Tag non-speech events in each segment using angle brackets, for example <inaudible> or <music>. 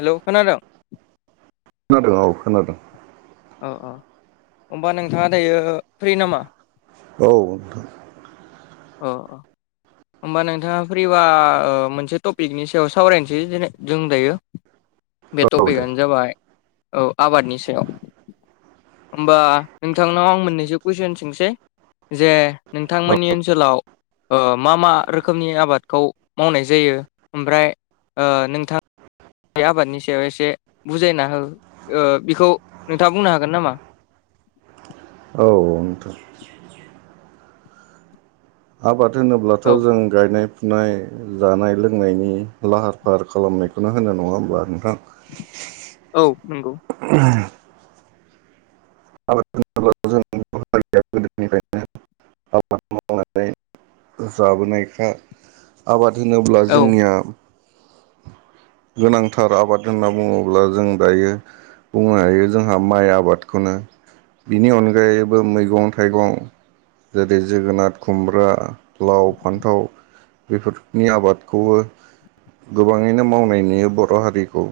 हेल' खोनादों? खोनादों औ खोनादों। औ औ होनबा नोंथाङा दायो फ्रि नामा? औ अ अ होमबा नोंथाङा फैबा मोनसे टपिकनि सायाव सावरायनोसै दिनै जों दायो। <inaudible> बे दे टपिकआनो जाबाय औ आबादनि सायाव होमबा नोंथांनाव आं मोननैसो कुइसन सोंसै जे औ नोंथांमोननि ओनसोलाव मा मा रोखोमनि आबादखौ मावनाय जायो ओमफ्राय नोंथां बे आबादनि सायाव एसे बुजायना हो ओ बेखौ नोंथाङा बुंनो हागोन नामा? औ नोंथां। आबाद होनोब्लाथ' औ जों गायनाय फुनाय जानाय लोंनायनि लाहार फाहार खालामनायखौनो होनो नङा होमबा नोंथां। औ नंगौ। <inaudible> आबाद' जों गोदोनिफ्रायनो आबाद मावनानै जाबोनायखा आबाद होनोब्ला औ जोंनिया गोनांथार आबाद होनना बुङोब्ला जों दायो बुंनो हायो जोंहा माइ आबादखौनो बिनि अनगायैबो मैगं थाइगं जेरै जोगोनार खुमब्रा लाव फान्थाव बेफोरनि आबादखौबो गोबाङैनो मावनाय नुयो बर' हारिखौ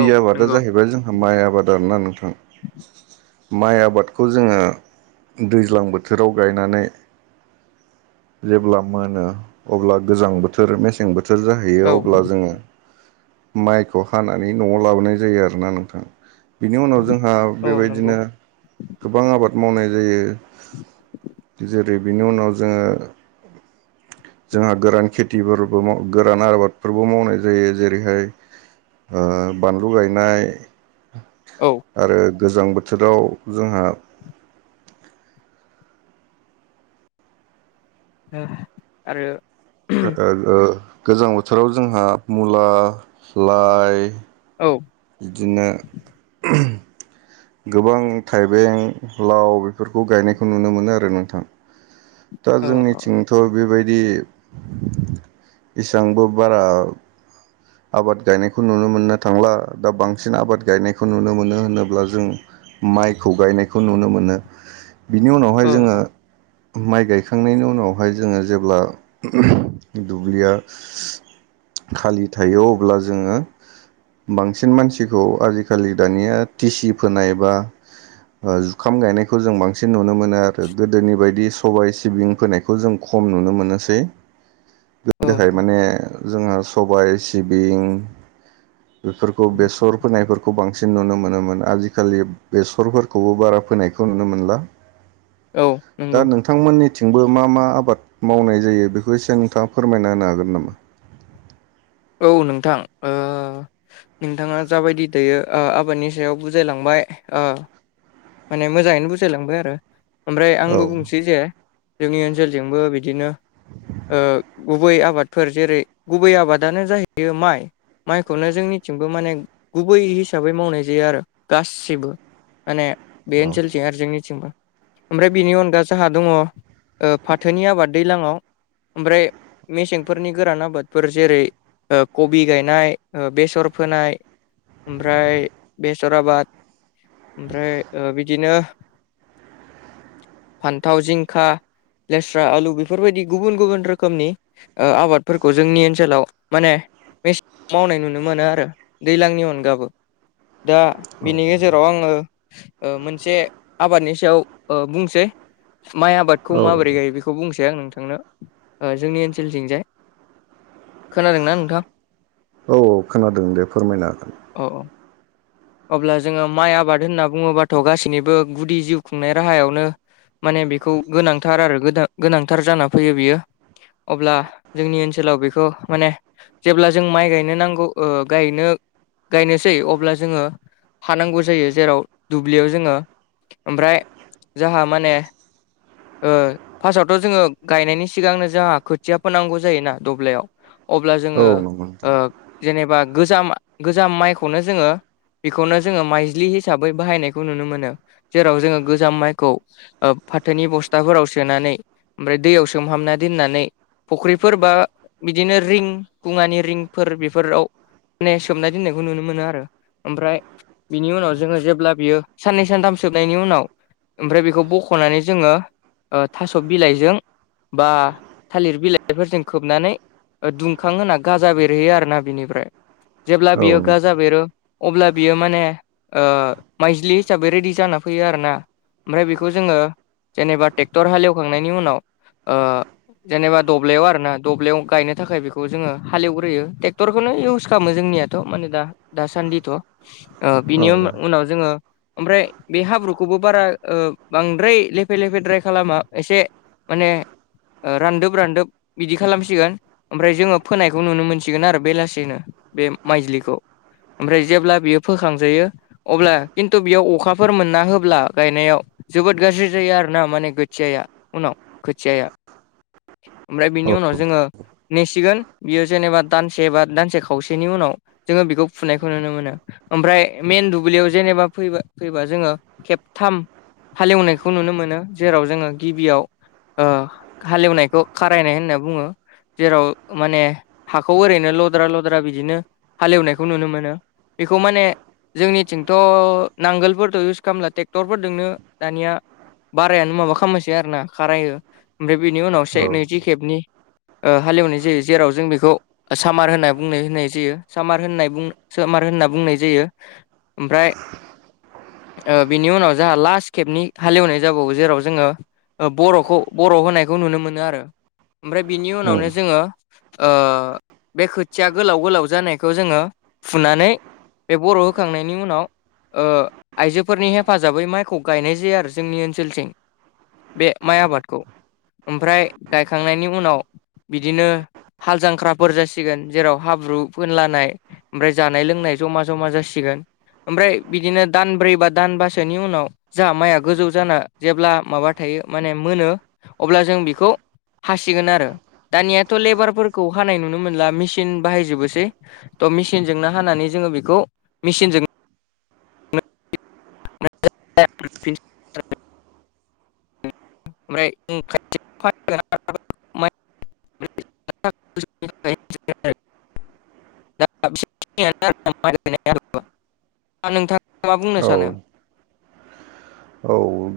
औ आबादा नंगौ जाहैबाय जोंहा माइ आबाद आरोना नोंथां माइ आबादखौ जोङो दैज्लां बोथोराव गायनानै जेब्ला मोनो अब्ला गोजां बोथोर मेसें बोथोर जायो औ होयो अब्ला जोङो माइखौ हानानै न'आव लाबोनाय जायो आरोोना नोंथां बिनि उनाव जोंहा औ नंगौ बेबायदिनो गोबां आबाद मावनाय जायो जेरै बेनि उनाव जोङो <unintelligible> जोंहा गोरान खेथिफोरबो माव गोरान आबादफोरबो मावनाय जायो जेरैहाय बानलु गायनाय औ आरो गोजां बोथोराव जोंहा आरो गोजां बोथोराव जोंहा मुला लाइ औ बिदिनो गोबां थाइबें लाव बेफोरखौ गायनायखौ नुनो मोनो आरो नोंथां दा औ जोंनिथिंथ' बेबायदि इसांबो बारा आबाद गायनायखौ नुनो मोननो थांला दा बांसिन आबाद गायनायखौ नुनो मोनो होनोब्ला जों माइखौ गायनायखौ नुनो मोनो बिनि उनावहाय औ जोङो माइ गायखांनायनि उनावहाय जोङो जेब्ला दुब्लिया खालि थायो अब्ला जोङो बांसिन मानसिखौ आजिखालि दानिया टिसि फोनाय बा जुखाम गायनायखौ जों बांसिन नुनो मोनो आरो गोदोनि बायदि सबायाइ सिबिं फोनायखौ बे खौ जों खम नुनो मोननोसै औ गोदोहाय माने जोंहा सबाय सिबिं बेफोरखौ बेसर फोनायफोरखौ बांसिन नुनो मोनोमोन आजिखालि बेसरफोरखौबो बारा फोनायखौ नुनो मोनला औ दा नंगौ नों नोंथांमोननिथिंबो मा मा आबाद मावनाय जायो बेखौ एसे नोंथाङा फोरमायना होनो हागोन नामा औ नोंथां नोंथाङा जाबायदि दैायो आबादनि सायाव बुजायलांबाय माने मोजाङैनो बुजायलांबाय आरो ओमफ्राय आंबो बुंसै जे जोंनि ओनसोलजोंबो बिदिनो गुबै आबादफोर जेरै गुबै आबादानो जाहैयो माइ माइखौनो जोंनिथिंबो माने गुबै हिसाबै मावनाय जायो आरो गाससिबो माने बे औ ओनसोलथिं आलो जेंनिथिंबो ओमफ्राय बेनि अनगा जोंहा दङ फाथोनि आबाद दैलाङाव ओमफ्राय मेसेंफोरनि गोरान आबादफोर जेरै कबि गायनाय बेसर फोनाय ओमफ्राय बेसर आबाद ओमफ्राय ओ बिदिनो फान्थाव जिंखा लेस्रा आलु बेफोरबायदि गुबुन गुबुन रोखोमनि आबादफोरखौ जोंनि ओनसोलाव माने मेसेङाव मावनाय नुनो मोनो आरो दैज्लांनि अनगाबो दा औ बिनि गेजेराव आङो मोनसे आबादनि सायाव बुंसै माइ आबादखौ औ माबोरै दे गायो बेखौ खौ बुंसै आं नोंथांनो जोंनि ओनसोलथिं जाय खोनादों ना नोंथां औ औ खोनादों दे फोरमायनो हागोन। औ औ अब्ला जोङो माइ आबाद होनना बुङोबाथ' गासैनिबो गुदि जिउ खुंनाय राहायावनो माने बेखौ गोनांथार आरो गोदा-गोनांथार जाना फैयो बियो अब्ला जोंनि ओनसोलाव बेखौ माने जेब्ला जों माइ गायनो नांगौ गायनो गायनोसै अब्ला जोङो हानांगौ जायो जेराव दुब्लियाव जोङो ओमफ्राय जोंहा माने फार्स्टआवथ' जोङो गायनायनि सिगांनो जोंहा खोथिया फोनांगौ जायोना दब्लायाव अब्ला जोङो औ नंगौ नोंथां जेनेबा गोजाम गोजाम माइखौनो जोङो बेखौनो जोङो माइज्लि हिसाबै बाहायनायखौ नुनो मोनो जेराव जोङो गोजाम माइखौ फाथोनि बस्थाफोराव सोनानै ओमफ्राय दैयाव सोमहाबना दोननानै फख्रिफोर बा बिदिनो रिं खुंवानि रिंफोर बेफोराव माने सोमनाय दोननायखौ नुनो मोनो आरो ओमफ्राय बिनि उनाव जोङो जेब्ला बियो साननै सानथाम सोबनायनि उनाव ओमफ्राय बेखौ बख'नानै जोङो थास' बिलाइजों बा थालिर बिलाइफोरजों खोबनानै दुंखां होना गाजा बेरहैयो आरोना बिनिफ्राय जेब्ला औ बियो नोंथां गाजा बेरो अब्ला बियो माने माइज्लि हिसाबै रेडि जाना फैयो आरोना ओमफ्राय बेखौ जोङो जेनेबा ट्रेक्टर हालेवखांनायनि उनाव जेनेबा दब्लायाव आरोना दब्लायाव गायनो थाखाय बेखौ जोङो हालेवग्रोयो ट्रेक्टरखौनो इउस खालामो जोंनिया थ माने दा दासान्दिथ' औ बिनि उन-उनाव जोङो ओमफ्राय बे हाब्रुखौबो बारा बांद्राय लेफे लेफेद्राय खालामा एसे माने रानदोब रानदोब बिदि खालामसिगोन ओमफ्राय जोङो फोनायखौ नुनो मोनसिगोन आरो बेलासिनो बे माइज्लिखौ ओमफ्राय जेब्ला बियो फोखांजायो अब्ला खिन्थु बेयाव अखाफोर मोनना होब्ला गायनायाव जोबोद गाज्रि जायो आरो ना माने खोथियाया उनाव खोथियाया ओमफ्राय बिनि उनाव जोङो नेसिगोन बियो जेनेबा दानसे बा दानसे खावसेनि उनाव जोङो बेखौ फुनायखौ नुनो मोनो। ओमफ्राय मेन दुब्लियाव जेनेबा फैबा फैबा जोङो खेबथाम हालेवनायखौ नुनो मोनो जेराव जोङो गिबियाव हालेवनायखौ खारायनाय होनना बुङो। जेराव माने हाखौ ओरैनो लद्रा लद्रा बिदिनो हालेवनायखौ नुनो मोनो। बेखौ माने जोंनिथिंथ' नांगोलफोरथ' इउस खालामला ट्रेक्टरफोरदोंनो दानिया बारायानो माबा खालामसै आरो ना खारायो ओमफ्राय बिनि उनावस औ नैजि खेबनि हालेवनाय जायो जेराव जों बेखौ सामार होनना बुंनाय होननाय जायो सामार होननाय सामार होनना बुंनाय जायो। ओमफ्राय बिनि उनाव जोंहा लास्ट केेबनि हालेवनाय <unintelligible> जेराव जोङो बर'खौ बर' होनायखौ नुनो मोनो आरो ओमफ्राय बिनि उम उनावनो जोङो बे खोथिया गोलाव गोलाव जानायखौ जोङो फुनानै बे बर' होखांनायनि उनाव आइजोफोरनि हेफाजाबै माइखौ गायनाय जायो आरो जोंनि ओनसोलथिं बे माइ आबादखौ ओमफ्राय गायखांनायनि उनाव बिदिनो हाल जांख्राफोर जासिगोन जेराव हाब्रु फोनलानाय ओमफ्राय जानाय लोंनाय जमा -जमा जासिगोन ओमफ्राय बिदिनो दानब्रै बा दानबासोनि उनाव जोंहा माइया गोजौ जाना जेब्ला माबा थायो माने मोनो अब्ला जों बेखौ हासिगोन आरो दानियाथ' लेबारफोरखौ हानाय नुनो मोनला मेसिन बाहायजोबोसै। त' मिसिनजोंनो हानानै जोङो बेखौ मिसिनजों <unintelligible> ओमफ्रायाय <unintelligible> <unintelligible> नोंथाङा मा बुंनो औ सानो? औ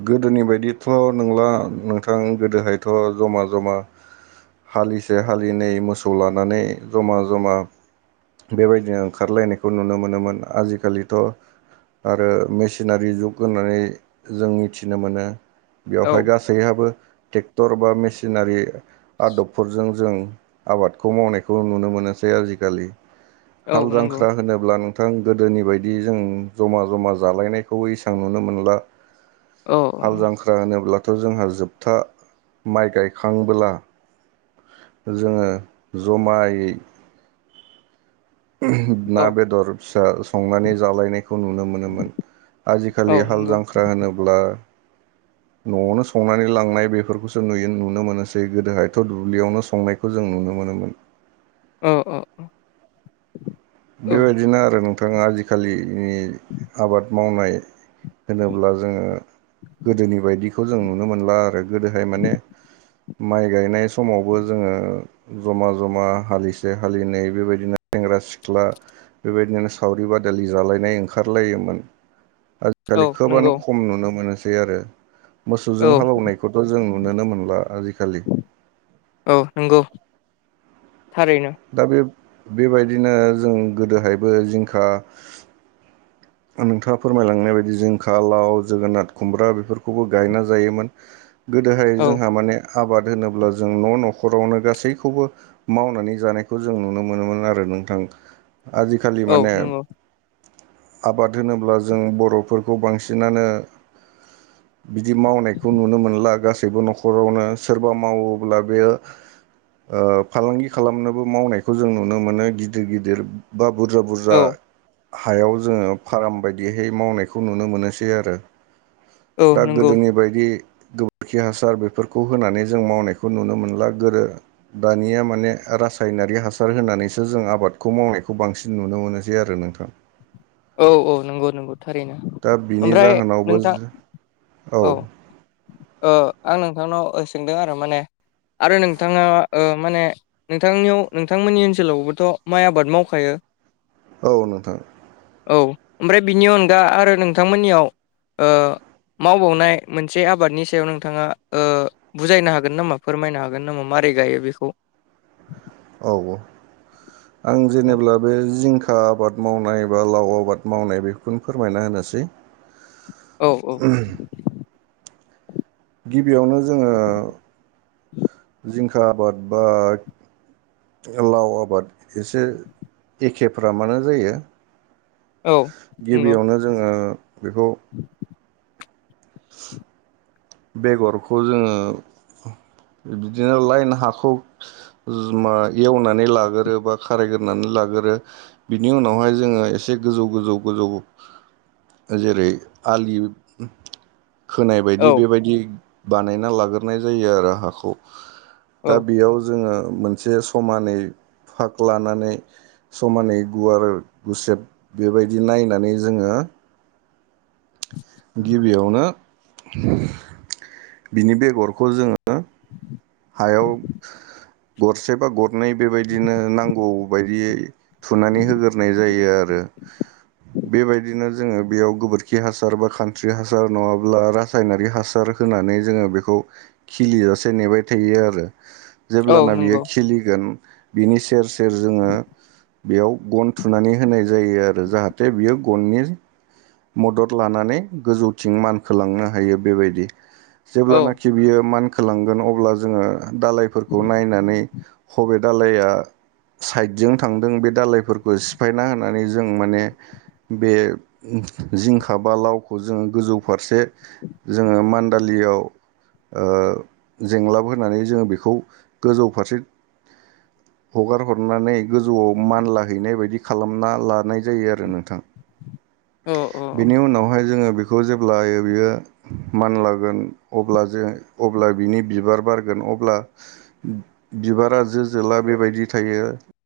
गोदोनि बायदिथ' नंला नोंथां गोदोहायथ' जमा -जमा हालिसे हालिनै मोसौ लानानै जमा- जमा बेबायदिनो ओंखारलायनायखौ नुनो मोनोमोन आजिखालिथ' आरो मेसिनारि जुग होननानै जों मिथिनो मोनो। औ बेवहाय गासै गासैहाबो ट्रेक्टर बा मेसिनारि आदबफोरजों जों आबादखौ मावनायखौ नुनो मोनोसै आजिखालि। औ हाल नंगौ जांख्रा होनोब्ला नोंथां गोदोनि बायदि जों जमा -जमा जालायनायखौबो इसां नुनो मोनला। औ हाल जांख्रा होनोब्लाथ' जोंहा जोबथा माइ गायखांबोला जोङो जमायै ना औ बेदर फिसा संनानै जालायनायखौ खौ नुनो मोनोमोन औ आजिखालि हाल नंगौ जांख्रा होनोब्ला न'आवनो संनानै लांनाय बेफोरखौसो नुयो नुनो मोनोसै गोदोहायथ' दुब्लियावनो संनायखौ जों नुनो मोनोमोन। औ औ औ बेबायदिनो आरो नोंथाङा आजिखालिनि आबाद मावनाय होनोब्ला जोङो गोदोनि बायदिखौ जों नुनो मोनला आरो गोदोहाय माने माइ गायनाय समावबो जोङो जमा -जमा हालिसे हालिनै बेबायदिनो सेंग्रा सिख्ला बेबायदिनो सावरि बादालि जालायनाय ओंखारलायोमोन। औ आजिखालि नंगौ खोबानो खम नुनो मोनोसै आरो। औ मोसौजों हालौनायखौथ' जों नुुनोनो मोनला आजिखालि। औ नंगौ थारैनो दा बे बेबायदिनो जों गोदोहायबो जिंखा - नोंथाङा फोरमायलांनाय बायदि जिंखा, लाव जोगोनार, खुमब्रा बेफोरखौबो गायना जायोमोन। गोदोहाय औ जोंहा माने आबाद होनोब्ला जों न' न'खरावनो गासैखौबो मावनानै जानायखौ जों नुनो मोनोमोन आरो नोंथांश आजिखालि औ माने नंगौ आबाद होनोब्ला जों बर'फोरखौ बांसिनानो बिदि मावनायखौ नुनो मोनला गासैबो न'खरावनो सोरबा मावोब्ला बेयो ओ फालांगि खालामनोबो मावनायखौ जों नुनो मोनो गिदिर- गिदिर बा बुरजा- बुरजा औ हायाव जोङो फार्म बायदिहै मावनायखौ नुनो मोनोसै आरो। औ दा नंगौ गोदोनि बायदि गो खोरखि हासार बेफोरखौ होनानै जों मावनायखौ नुनो मोनला गोदो दानिया माने रासायनारि हासार होनानैसो जों आबादखौ मावनायखौ बांसिन नुनो मोनोसै आरो नोंथां। औ औ नंगौ नंगौ थारैनो दा बिनि ओमफ्राय जाहोनावबो नोंथां औ आं नोंथांनाव सोंदों आरो माने आरो नोंथाङा ओ माने नोंथांनियाव नोंथांमोननि ओनसोलावबोथ' माइ आबाद मावखायो औ नोंथां औ ओमफ्राय बिनि अनगा आरो नोंथांमोननियाव ओ मावबावनाय मोनसे आबादनि सायाव नोंथाङा ओ बुजायनो हागोन नामा फोरमायनो हागोन नामा मारै गायो बेखौ? औ आं औ जेनेब्ला बे जिंखा आबाद मावनाय बा लाव आबाद मावनाय बेखौनो फोरमायना होनोसै। औ औ उम गिबियावनो जोङो जिंखा आबाद बा लाव आबाद एसे एखेफ्रामानो जायो। औ नंगौ गिबियावनो जोङो बेखौ <inaudible> बेगरखौ जोङो बिदिनो लाइन हाखौ मा एवनानै लागोरो बा खारायग्रोनानै लागोरो। बिनि उनावहाय जोङो एसे गोजौ गोजौ गोजौ जेरै आलि खोनाय बायदि औ बेबायदि बानायना लाग्रोनाय जायो आरो हाखौ। दा औ बेयाव जोङो मोनसे समानै फाग लानानै समानै गुवार गुसेब बेबायदि नायनानै जोङो गिबियावनो बिनि बेगरखौ जोङो हायाव गरसे बा गरनै बेबायदिनो नांगौ बायदियै थुनानै होग्रोनाय जायो आरो। बेबायदिनो जोङो बेयाव गोबोरखि हासार बा खान्स्रि हासार नङाब्ला रासायनारि हासार होनानै जोङो बेखौ खिलिजासे नेबाय थेयो आरो औ जेब्लाना बियो नंगौ खिलिगोन बिनि सेर सेर सेर जोङो बेयाव गन थुनानै होनाय जायो आरो जाहाथे बियो गननि मदद लानानै गोजौथिं मानखोलांनो हायो बेबायदि। औ जेब्लानाखि बियो मानखोलांगोन अब्ला जोङो दालायफोरखौ नायनानै अबे दालाया साइडजों थांदों बे दालायफोरखौ सिफायना होनानै जों माने बे जिंखा बा लावखौ जोङो गोजौ फारसे जोङो मान्दालियाव ओ जेंलाबो होनानै जोङो बेखौ गोजौ फारसे हगार हरनानै गोजौआव मानलाहैनाय बायदि खालामना लानाय जायो आरो नोंथां। औ औ बेनि उनावहाय जोङो बेख खौ जेब्ला बियो मानलागोन अब्ला जे अब्ला बिनि बिबार बार गोन अब्ला बिबारा जो जोला बेबायदि थायो।